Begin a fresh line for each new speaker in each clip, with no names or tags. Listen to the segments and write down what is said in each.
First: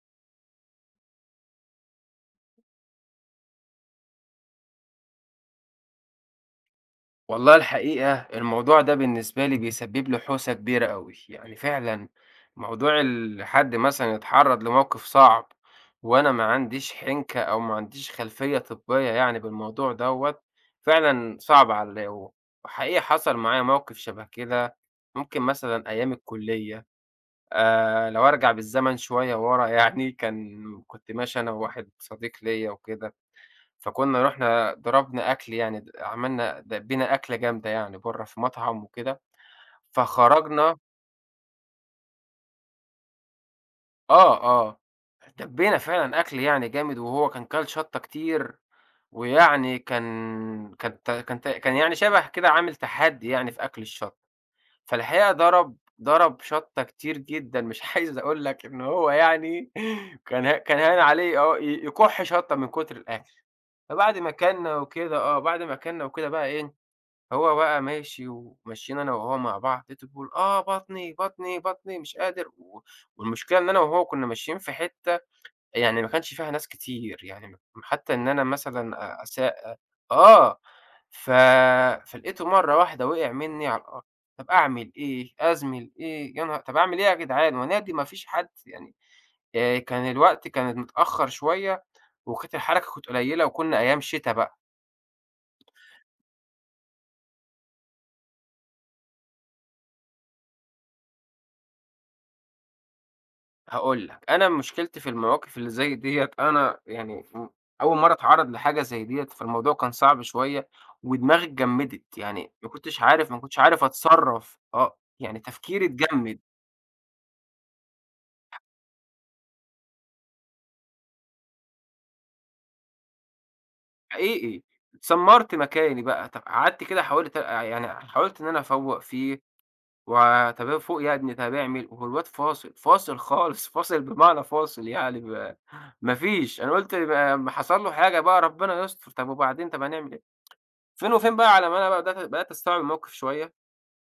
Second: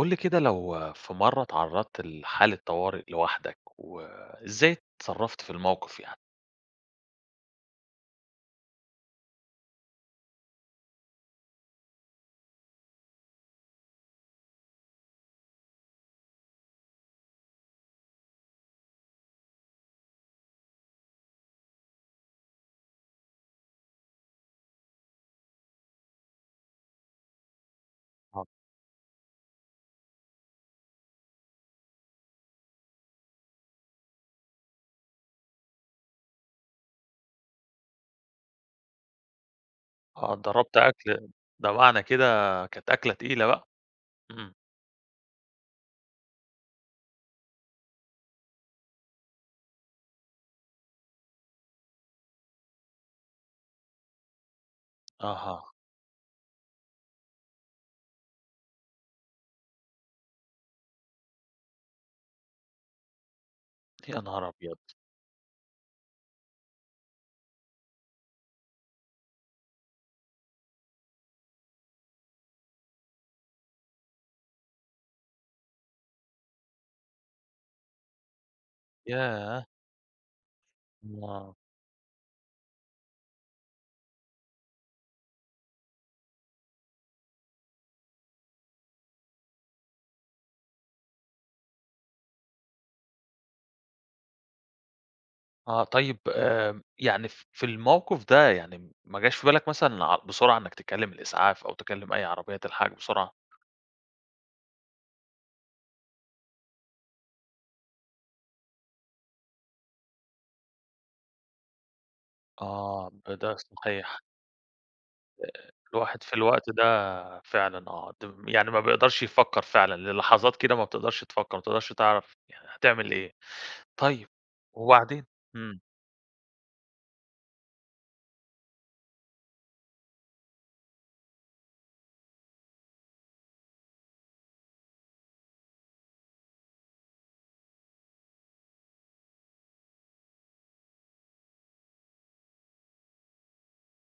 قُل لي كده لو في مرّة اتعرّضت لحالة طوارئ لوحدك، وإزاي اتصرّفت في الموقف يعني؟
والله الحقيقة الموضوع ده بالنسبة لي بيسبب لي حوسة كبيرة أوي، يعني فعلًا موضوع حد مثلًا يتعرّض لموقف صعب، وأنا ما عنديش حنكة أو ما عنديش خلفية طبية يعني بالموضوع دوّة، فعلًا صعب عليّا و وحقيقي حصل معايا موقف شبه كده، ممكن مثلًا أيام الكلية. لو
آه.
أرجع بالزمن شوية ورا، يعني كنت ماشي أنا وواحد صديق ليّا وكده، فكنا رُحنا ضربنا أكل، يعني د عملنا دبّينا أكلة جامدة يعني برّه في مطعم وكده،
آه،
فخرجنا.
ضربت أكل. ده معنى كده كانت أكلة تقيلة بقى.
آه.
إمم.
آه. دبّينا فعلًا أكل يعني جامد، وهو كان كَل شطة كتير، ويعني كان يعني شبه كده عامل تحدّي يعني في أكل الشطة، فالحقيقة
أها.
ضرب شطة كتير جدًا، مش عايز أقول لك إن هو يعني كان هاين عليه آه ي يكُح شطة من كتر الأكل. فبعد
يا
ما
نهار
كَلنا
أبيض!
وكده آه، بعد ما كَلنا وكده بقى إيه، هو بقى ماشي ومشينا أنا وهو مع بعض، لقيته بيقول: "آه بطني، بطني، بطني مش قادر." و والمشكلة إن أنا وهو كنا ماشيين في حتّة يعني ما كانش فيها ناس كتير، يعني حتّى إن أنا مثلًا أ أسا
ياه!
آه، ف
آه.
فلقيته مرّة واحدة وقع منّي على الأرض. طب أعمل إيه، أزمِل إيه، يا نها طب أعمل إيه يا جدعان، وأنادي ما فيش حد يعني. الوقت كان متأخّر شوية، وكانت الحركة كانت قليّلة، وكنا أيام شتا بقى.
آه طيب، يعني في الموقف ده، يعني ما جاش في بالك مثلًا بسرعة إنك تكلّم الإسعاف أو تكلّم أي عربية تلحقك بسرعة؟
هاقول لك، أنا مشكلتي في المواقف اللي زي ديّة، أنا يعني أول مرّة أتعرّض لحاجة زي ديّة، فالموضوع كان صعب شوية، ودماغي اتجمّدت، يعني ما كنتش
آه،
عارف ما
ده
كنتش عارف
صحيح.
أتصرّف، آه، يعني تفكيري
الواحد في
اتجمّد،
الوقت ده فعلًا، آه، يعني ما بيقدرش يفكّر فعلًا، للحظات كده ما بتقدرش تفكّر، ما بتقدرش تعرف يعني هتعمل إيه. طيب،
حقيقي.
وبعدين؟
اتسمّرت
إمم.
مكاني بقى، طَب قعدت كده، حاولت أ يعني حاولت إن أنا أفوّق فيه. و طَب أفوق يا ابني، طَب اعمل، والواد فاصل، فاصل خالص، فاصل بمعنى فاصل، يعني ما فيش، أنا قُلت ما حصل له حاجة بقى، ربنا يستر. طَب وبعدين، طَب هنعمل إيه؟ فين وفين بقى على ما أنا بقى بدأت أستوعب الموقف شوية.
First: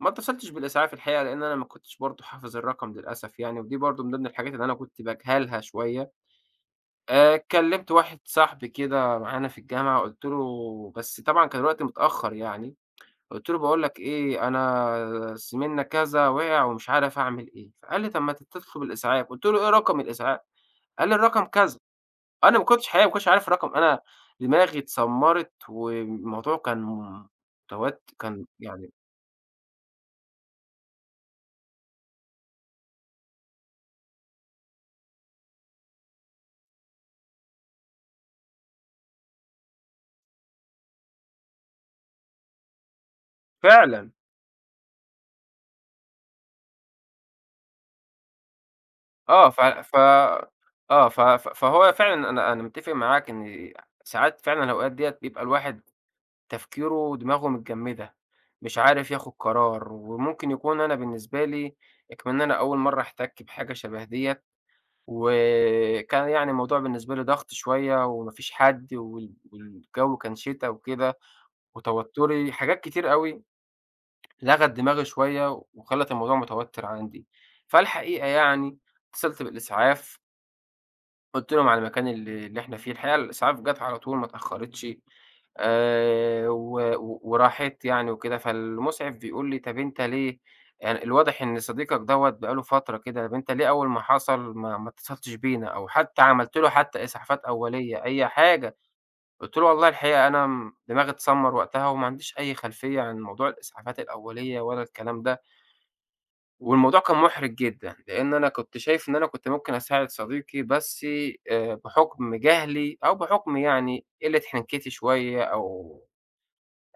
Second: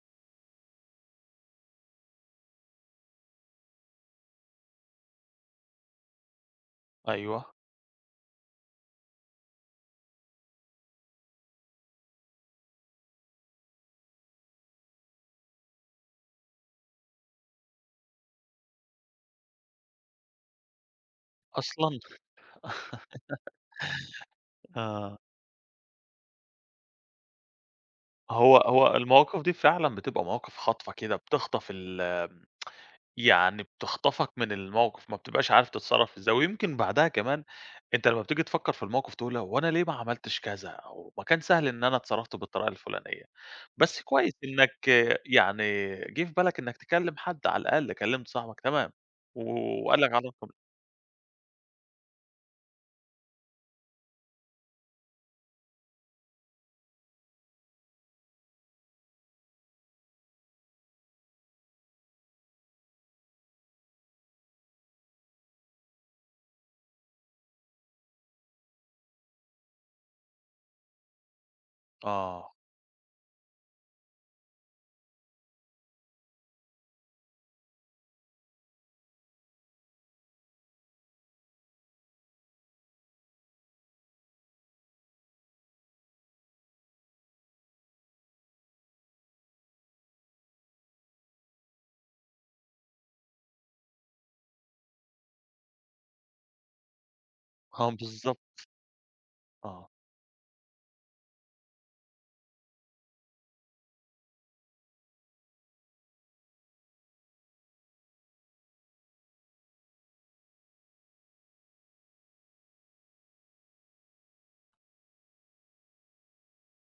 ما اتّصلتش بالإسعاف الحقيقة، لإن أنا ما كنتش برضه حافظ الرقم للأسف يعني، ودي برضه من ضمن الحاجات اللي أنا كنت باجهلها شوية.
أيوه.
كلّمت واحد صاحبي كده معانا في الجامعة، قُلت له، بس طبعًا كان الوقت متأخّر يعني، قُلت له: "باقول لك إيه، أنا زميلنا كذا وقع ومش عارف أعمل إيه." فقال لي: "طب ما تطلب الإسعاف." قُلت له: "إيه رقم الإسعاف؟" قال لي: "الرقم كذا."
أصلًا.
أنا ما كنتش حقيقة، ما كنتش عارف الرقم، أنا دماغي
آه،
اتسمّرت والموضوع كان كان
هو
يعني
هو المواقف دي فعلًا بتبقى مواقف خاطفة كده، بتخطف ال يعني بتخطفك من الموقف، ما بتبقاش عارف تتصرّف إزاي، ويمكن بعدها كمان أنت لمّا بتيجي تفكّر في الموقف تقول هو أنا ليه ما عملتش كذا، أو ما كان سهل إن أنا اتصرّفت بالطريقة الفلانية. بس
فعلًا،
كويس إنك يعني جِه في بالك إنك تكلّم حد على الأقل، كلّمت صاحبك تمام،
آه، ف ف
وقال لك على رقم.
آه، ف ف فهو فعلًا، أنا متّفق معاك إن ساعات فعلًا الأوقات ديّة بيبقى الواحد تفكيره ودماغه متجمّدة، مش عارف ياخد قرار، وممكن يكون أنا بالنسبة لي كمان أنا أول مرّة أحتَك بحاجة شبه ديّة، وكان يعني الموضوع بالنسبة لي ضغط شوية وما فيش حد وال والجو كان شتا وكده، وتوتُّري،
آه.
حاجات كتير أوي لغت دماغي شوية وخلّت الموضوع متوتر عندي. فالحقيقة يعني اتصلت بالإسعاف، قُلت لهم على المكان اللي إحنا فيه، الحقيقة الإسعاف جات على طول ما اتأخّرتش، و و وراحت يعني وكده، فالمُسعف بيقول لي: "طَب أنت ليه، يعني الواضح إن صديقك دوّة بقى له فترة كده، طَب أنت ليه أول ما حصل ما اتصلتش بينا أو حتى عملت له حتى إسعافات
آه،
أولية، أي
بالضبط.
حاجة؟" قُلت له: "والله
آه،
الحقيقة أنا دماغي اتسمّر وقتها، وما عنديش أي خلفية عن موضوع الإسعافات الأولية ولا الكلام ده." والموضوع كان مُحرِج جدًا، لإن أنا كنت شايف إن أنا كنت ممكن أساعد صديقي، بس بحُكم جهلي أو بحُكم يعني قِلّة حنكِّتي شوية، أو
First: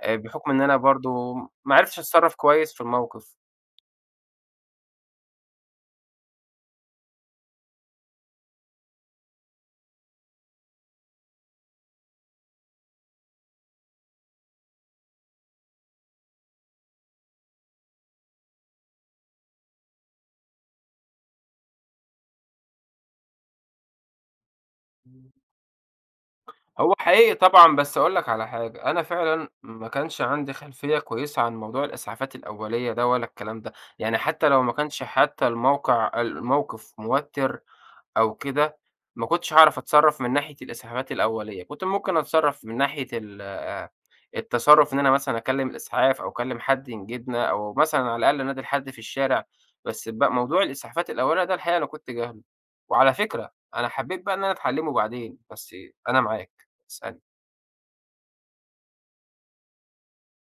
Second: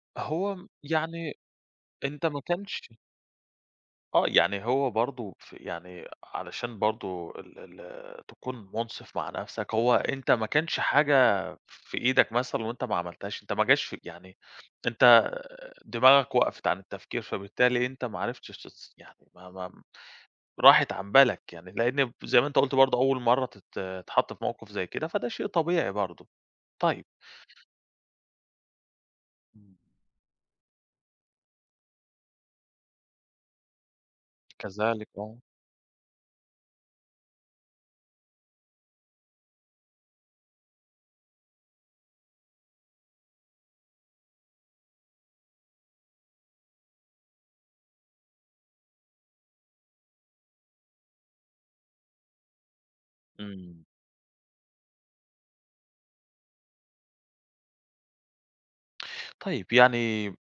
بحُكم
هو
إن
م
أنا برضه
يعني
ما عرفتش
أنت
أتصرّف
ما
كويس في
كانش.
الموقِف.
آه، يعني هو برضه يعني علشان برضه ال تكون مُنصِف مع نَفْسك، هو أنت ما كانش حاجة في إيدك مثلًا وأنت ما عملتهاش، أنت ما جاش في يعني، أنت دماغك وقفت عن التفكير، فبالتالي أنت ما عرفتش يعني ما راحت عن بالك يعني، لإن زي ما أنت قُلت برضه أول مرّة تتحط في موقِف زي كده، فده شيء طبيعي برضه.
هو
طيب.
حقيقي طبعًا، بس أقول لك على حاجة، أنا فعلًا
إمم.
ما كانش عندي خلفية كويسة عن موضوع الإسعافات الأولية ده ولا الكلام ده، يعني حتّى لو ما كانش،
كذلك، آه.
حتّى الموقِف موتِّر أو كده، ما كنتش هاعرف أتصرّف من ناحية الإسعافات الأولية، كنت ممكن أتصرّف من ناحية ال التصرُّف، إن أنا مثلًا أكلّم الإسعاف أو أكلّم حد ينجدنا، أو مثلًا على الأقل أنادي لحد في الشارع، بس بقى موضوع الإسعافات الأولية ده الحقيقة أنا كنت جاهله، وعلى فكرة
إمم.
أنا حبّيت بقى إن أنا أتعلّمه بعدين، بس أنا معاك، اسألني.
طيب، يعني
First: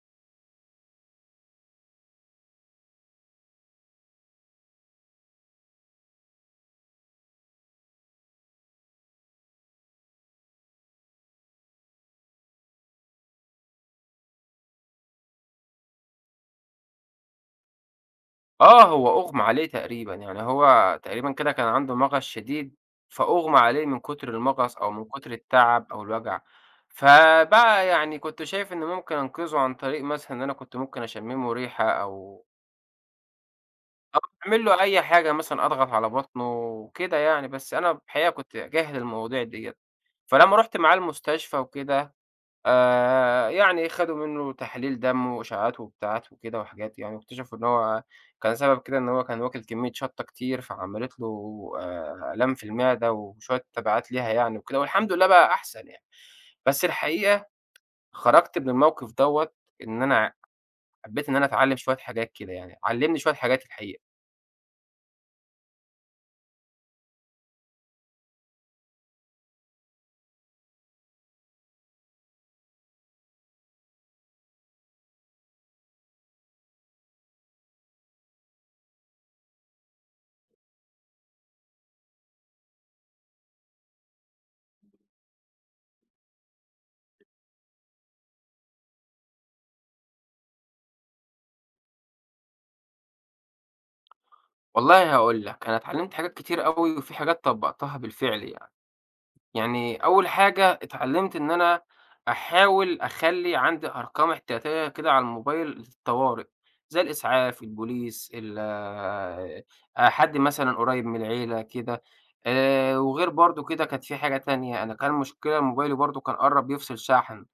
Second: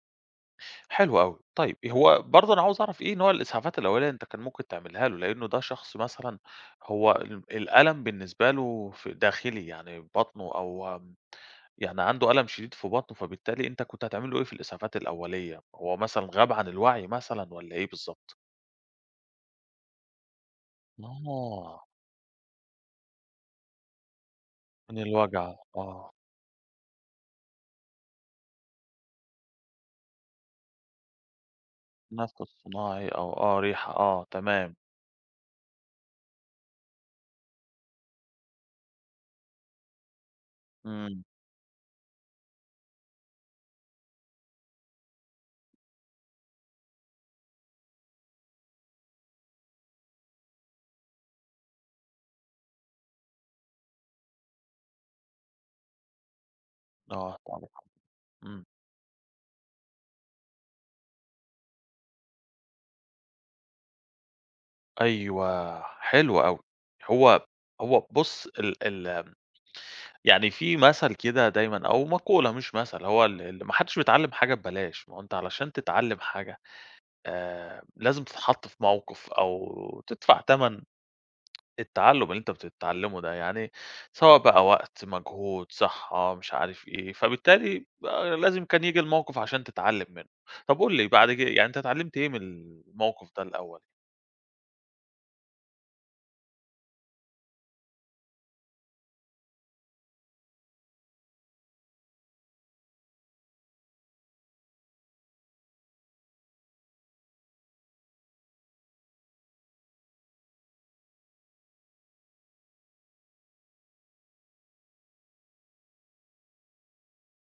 حلو أوي. طيب، هو برضه أنا عاوز أعرف إيه نوع الإسعافات الأولية أنت كان ممكن تعملها له؟ لإنه ده شخص مثلًا، هو الألم بالنسبة له ف داخلي، يعني بطنه أو يعني عنده ألم شديد في بطنه، فبالتالي أنت كنت هتعمل له إيه في الإسعافات الأولية؟ هو مثلًا غاب عن الوعي مثلًا والّا إيه بالضبط؟
آه، هو أُغمي عليه تقريبًا، يعني هو تقريبًا كده كان
آه،
عنده مغص شديد، فأُغمي عليه من كتر المغص أو
من
من كتر
الوجع،
التعب أو
آه.
الوجع، فبقى يعني كنت شايف إن ممكن أنقذه عن طريق مثلًا إن أنا كنت ممكن أشمّمه ريحة
نفس
أو
صناعي أو آه، ريحة،
أو
آه،
أعمل
تمام.
له أي حاجة مثلًا أضغط على بطنه كده يعني، بس أنا الحقيقة كنت جاهل المواضيع ديّة. فلمّا رُحت معاه
إمم.
المستشفى وكده يعني خدوا منّه تحاليل دم وإشعاعات وبتاعات وكده وحاجات يعني، واكتشفوا إن هو كان سبب كده إن هو كان واكل كمية شطة كتير، فعملت له آلام في المعدة وشوية تبعات ليها يعني وكده، والحمد لله بقى أحسن يعني. بس
آه،
الحقيقة
طبعًا.
خرجت
إمم.
من الموقف دوّة إن أنا حبّيت إن أنا أتعلّم شوية حاجات كده يعني، علّمني شوية حاجات الحقيقة.
أيوه، حلو أوي. هو هو بُص ال يعني في مثل كده دايمًا، أو مقولة مش مثل، هو ال ما حدش بيتعلّم حاجة ببلاش، ما هو أنت علشان تتعلّم حاجة لازم تتحط في موقف أو تدفع تَمَن التعلُّم اللي أنت بتتعلّمه ده، يعني سواء بقى وقت، مجهود، صحّة، مش عارف إيه، فبالتالي لازم كان ييجي الموقف عشان تتعلّم منه. طَب قُل لي بعد يعني أنت اتعلّمت إيه من الموقف ده الأول؟
والله هاقول لك، أنا اتعلّمت حاجات كتير أوي وفي حاجات طبّقتها بالفعل يعني. يعني أول حاجة اتعلمت إن أنا أحاول أخلّي عندي أرقام احتياطية كده على الموبايل للطوارئ، زي الإسعاف، البوليس، ال حد مثلًا قريب من العيلة كده. وغير برضه كده كانت في حاجة تانية، أنا كان مشكلة موبايلي برضه كان قرّب يفصل شحن،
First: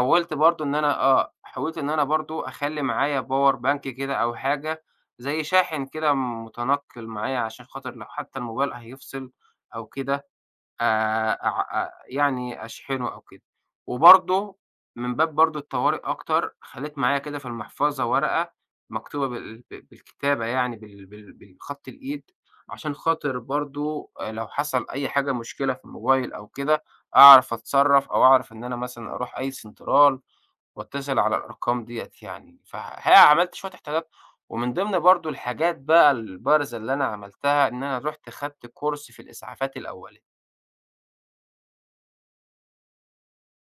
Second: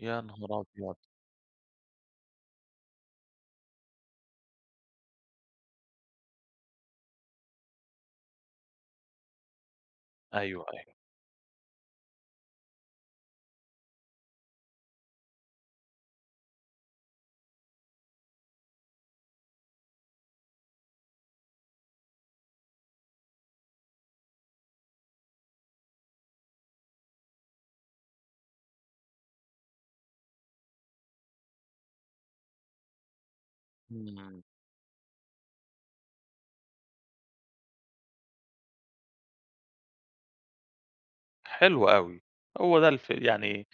يا نهار
برضه إن
أبيض!
أنا آه، حاولت إن أنا برضه أخلّي معايا باور بانك كده أو حاجة زي شاحن كده متنقّل معايا عشان خاطر لو حتى الموبايل هيفصل أو كده
أيوه، أيوه.
أع يعني أشحنه أو كده. وبرضه من باب برضه الطوارئ أكتر، خلّيت معايا كده في المحفظة ورقة مكتوبة بالكتابة، يعني بالخط الإيد، عشان خاطر برضه لو حصل أي حاجة، مشكلة في الموبايل أو كده، أعرف أتصرّف أو أعرف إن أنا مثلًا أروح أي سنترال وأتصل على الأرقام ديّة يعني. فالحقيقة عملت شوية احتياطات،
إمم.
ومن ضمن برضه الحاجات بقى البارزة اللي أنا عملتها، إن أنا رُحت خدت كورس في الإسعافات الأولية.
حلو أوي. هو ده يعني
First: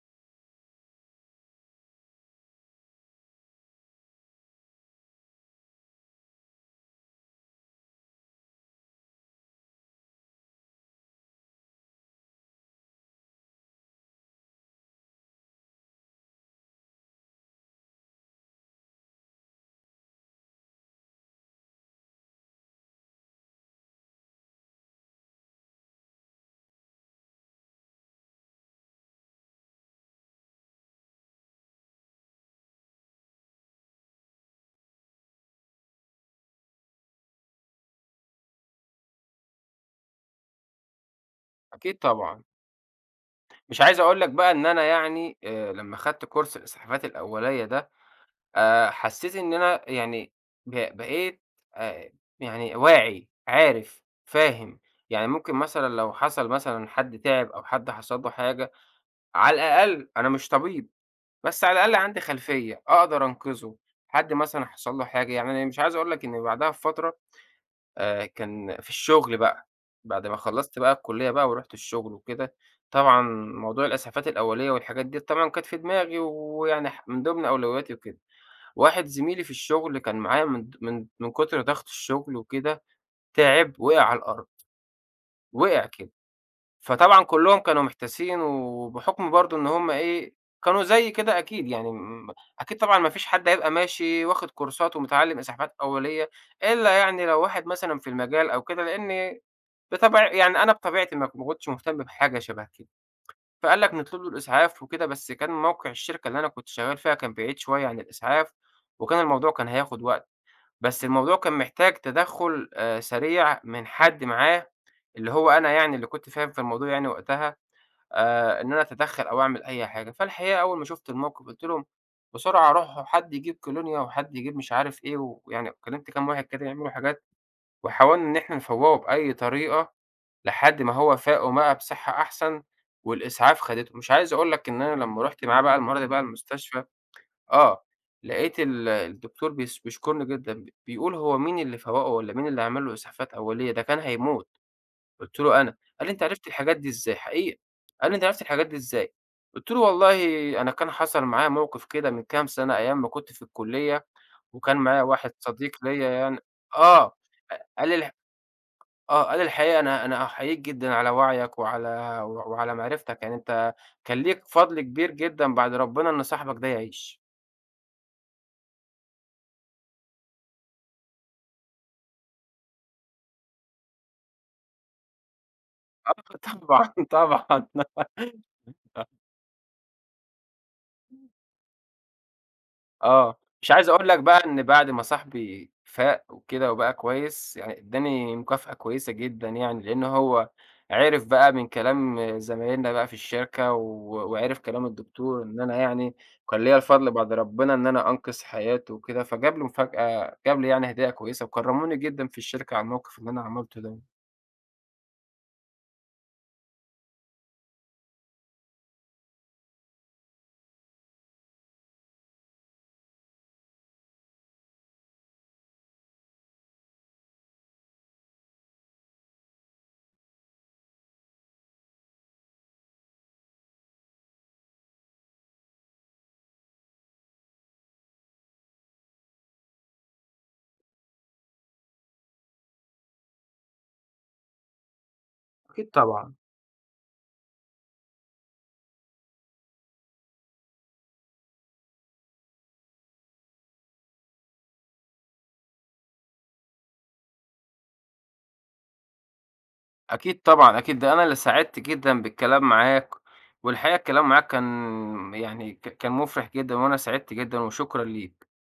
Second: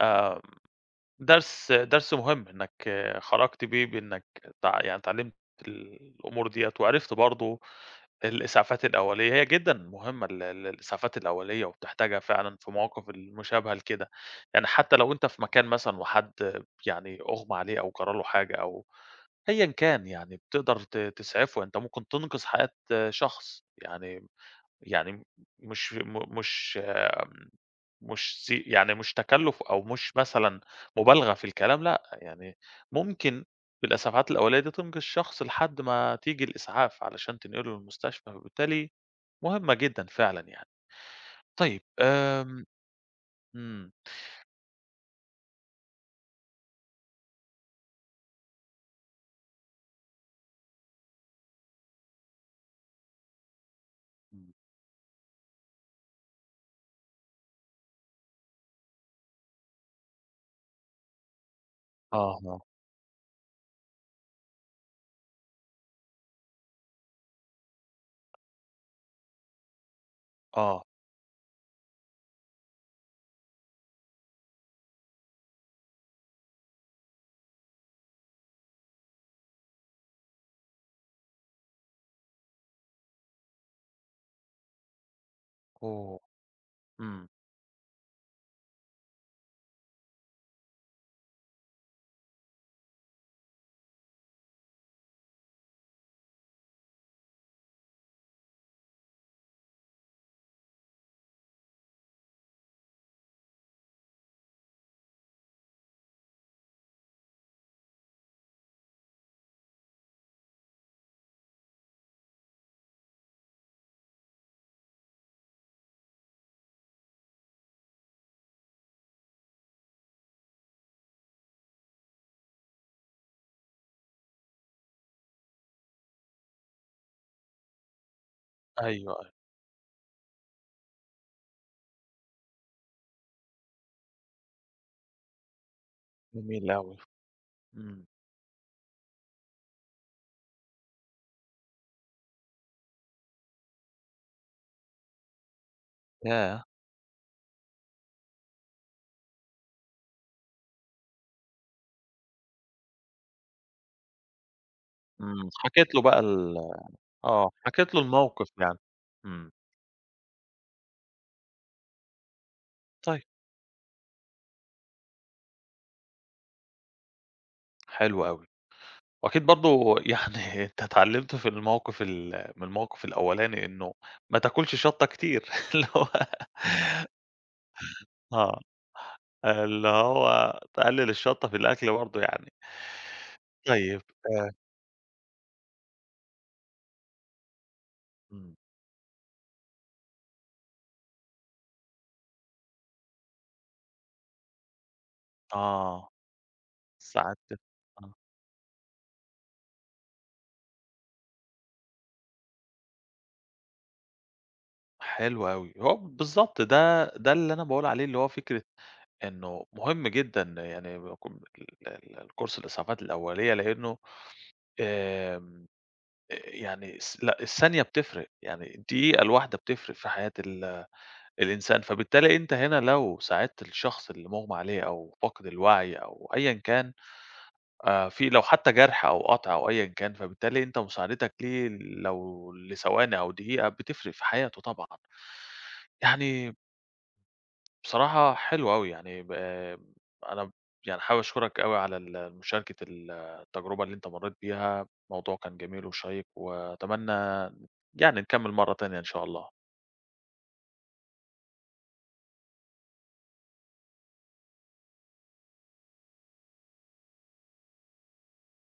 آآ درس، درس مهم إنّك خرجت بيه، بإنّك يعني اتعلّمت الأمور ديّة، وعرفت برضه الإسعافات الأولية، هي جدًا مهمة ال الإسعافات الأولية، وبتحتاجها فعلًا في مواقف المشابهة لكده، يعني حتى لو أنت في مكان مثلًا وحد يعني أُغمى عليه أو جرى له حاجة أو أيًا كان يعني بتقدر تسعفه، أنت ممكن تنقذ حياة شخص يعني. يعني مش مش مش يعني مش تكلُّف أو مش مثلًا مبالغة في الكلام، لأ، يعني ممكن بالإسعافات الأولية دي تنقذ الشخص لحد ما تيجي الإسعاف علشان تنقله للمستشفى، وبالتالي مهمة جدًا فعلًا يعني. طيب.
أكيد طبعًا.
آمم.
مش
إمم.
عايز أقول لك بقى إن أنا يعني، لمّا خدت كورس الإسعافات الأولية ده، حسيت إن أنا يعني بقيت آآ، يعني واعي، عارف،
إمم.
فاهم. يعني ممكن مثلًا لو حصل مثلًا حد تعب أو حد حصل له حاجة، على الأقل أنا مش طبيب، بس على الأقل عندي
أها.
خلفية، أقدر أنقذه. حد مثلًا حصل له حاجة، يعني أنا مش عايز أقول لك إن بعدها بفترة كان في الشغل بقى، بعد ما خلّصت
آه.
بقى الكُلّية بقى ورُحت الشغل وكده، طبعًا موضوع الإسعافات الأولية والحاجات ديّة طبعًا كانت في دماغي، ويعني من ضمن أولوياتي وكده. واحد زميلي في الشغل كان معايا، من د من من كتر ضغط الشغل وكده تعب، وقع على الأرض، وقع كده.
أوه!
فطبعًا
إمم.
كُلّهم كانوا محتاسين، وبحُكم برضه إن هم إيه، كانوا زيي كده أكيد يعني، أكيد طبعًا ما فيش حد هيبقى ماشي واخد كورسات ومتعلّم إسعافات أولية، إلا يعني لو واحد مثلًا في المجال أو كده، لإن بطبع يعني أنا بطبيعتي ما كنتش مهتم بحاجة شبه كده، فقال لك نطلب له الإسعاف وكده، بس كان موقع الشركة اللي أنا كنت شغال فيها كان بعيد شوية عن الإسعاف، وكان الموضوع كان هياخد وقت، بس الموضوع كان محتاج تدخُّل سريع من حد معاه، اللي هو أنا، يعني اللي كنت فاهم في الموضوع يعني وقتها، إن أنا أتدخّل أو أعمل أي حاجة. فالحقيقة أول ما شُفت الموقف قُلت لهم: "بسرعة روحوا حد يجيب كولونيا وحد يجيب مش عارف إيه." ويعني كلّمت كام واحد كده يعملوا حاجات، وحاولنا إن إحنا
أيوه،
نفوّقه بأي
أيوه.
طريقة لحد ما هو فاقوا بقى بصحة أحسن، والإسعاف خدته. مش عايز أقول لك إن أنا لمّا رُحت معاه بقى المرّة دي بقى
جميل
المستشفى،
أوي.
آه،
إمم.
لقيت الدكتور بيشكرني جدًا، بيقول: "هو مين اللي فوّقه والّا مين اللي عمل له إسعافات أولية؟ ده كان هيموت." قُلت له: "أنا." قال لي: "أنت عرفت
ياه!
الحاجات دي إزاي؟" حقيقة. قال لي: "أنت عرفت الحاجات دي إزاي؟" قُلت له: "والله أنا كان حصل معايا موقف كده من كام سنة أيام ما كنت في الكلية، وكان معايا واحد
إمم.
صديق
حكيت له
ليّا
بقى
يعني."
ال
آه،
آه،
قال لي:
حكيت له
"الح"،
الموقف يعني.
آه، قال
إمم.
الحقيقة: أنا أحييك جدًا على وعيك وعلى و وعلى معرفتك،
طيب.
يعني أنت كان ليك فضل كبير جدًا بعد ربنا إن صاحبك ده يعيش."
حلو أوي. وأكيد برضه يعني أنت اتعلّمت في الموقف من الموقف الأولاني إنه ما تاكلش شطة كتير. اللي هو
آه، طبعًا، طبعًا.
آه، اللي هو تقلّل الشطة في الأكل برضه يعني.
آه، مش عايز
طيب،
أقول لك بقى إن بعد ما صاحبي فاق وكده وبقى كويس، يعني ادّاني
إمم،
مكافأة كويسة جدًا يعني، لإن هو عِرف بقى من كلام زمايلنا بقى في الشركة و وعِرف كلام الدكتور إن أنا
آه،
يعني كان ليّا الفضل بعد
ساعات كده،
ربنا إن أنا
آه،
أنقذ حياته وكده، فجاب لي مفاجأة، جاب لي يعني هدية كويسة، وكرّموني جدًا في الشركة على الموقف اللي أنا عملته ده.
حلو أوي. هو بالضبط ده اللي أنا باقول عليه، اللي هو فكرة إنه مهم جدًا، يعني بيكون ال الكورس الإسعافات الأولية، لإنه آمم، يعني لأ، الثانية بتفرق، يعني الدقيقة الواحدة بتفرق في حياة الإنسان، فبالتالي أنت هنا لو ساعدت الشخص اللي مُغمى عليه أو فاقد الوعي أو أيًا كان، في لو حتى جرح أو قطع أو أيًا كان، فبالتالي أنت مساعدتك ليه لو لثواني أو دقيقة بتفرق في حياته طبعًا.
أكيد طبعًا.
يعني بصراحة حلو أوي، يعني آه، أنا يعني حابب أشكرك أوي على مشاركة التجربة اللي أنت مرّيت بيها، الموضوع كان جميل وشيّق، وأتمنى يعني نكمّل مرّة تانية إن شاء الله.
أكيد طبعًا، أكيد، ده أنا اللي سعدت جدًا بالكلام معاك، والحقيقة الكلام معاك كان يعني كان مُفرح جدًا، وأنا سعدت جدًا وشكرًا ليك.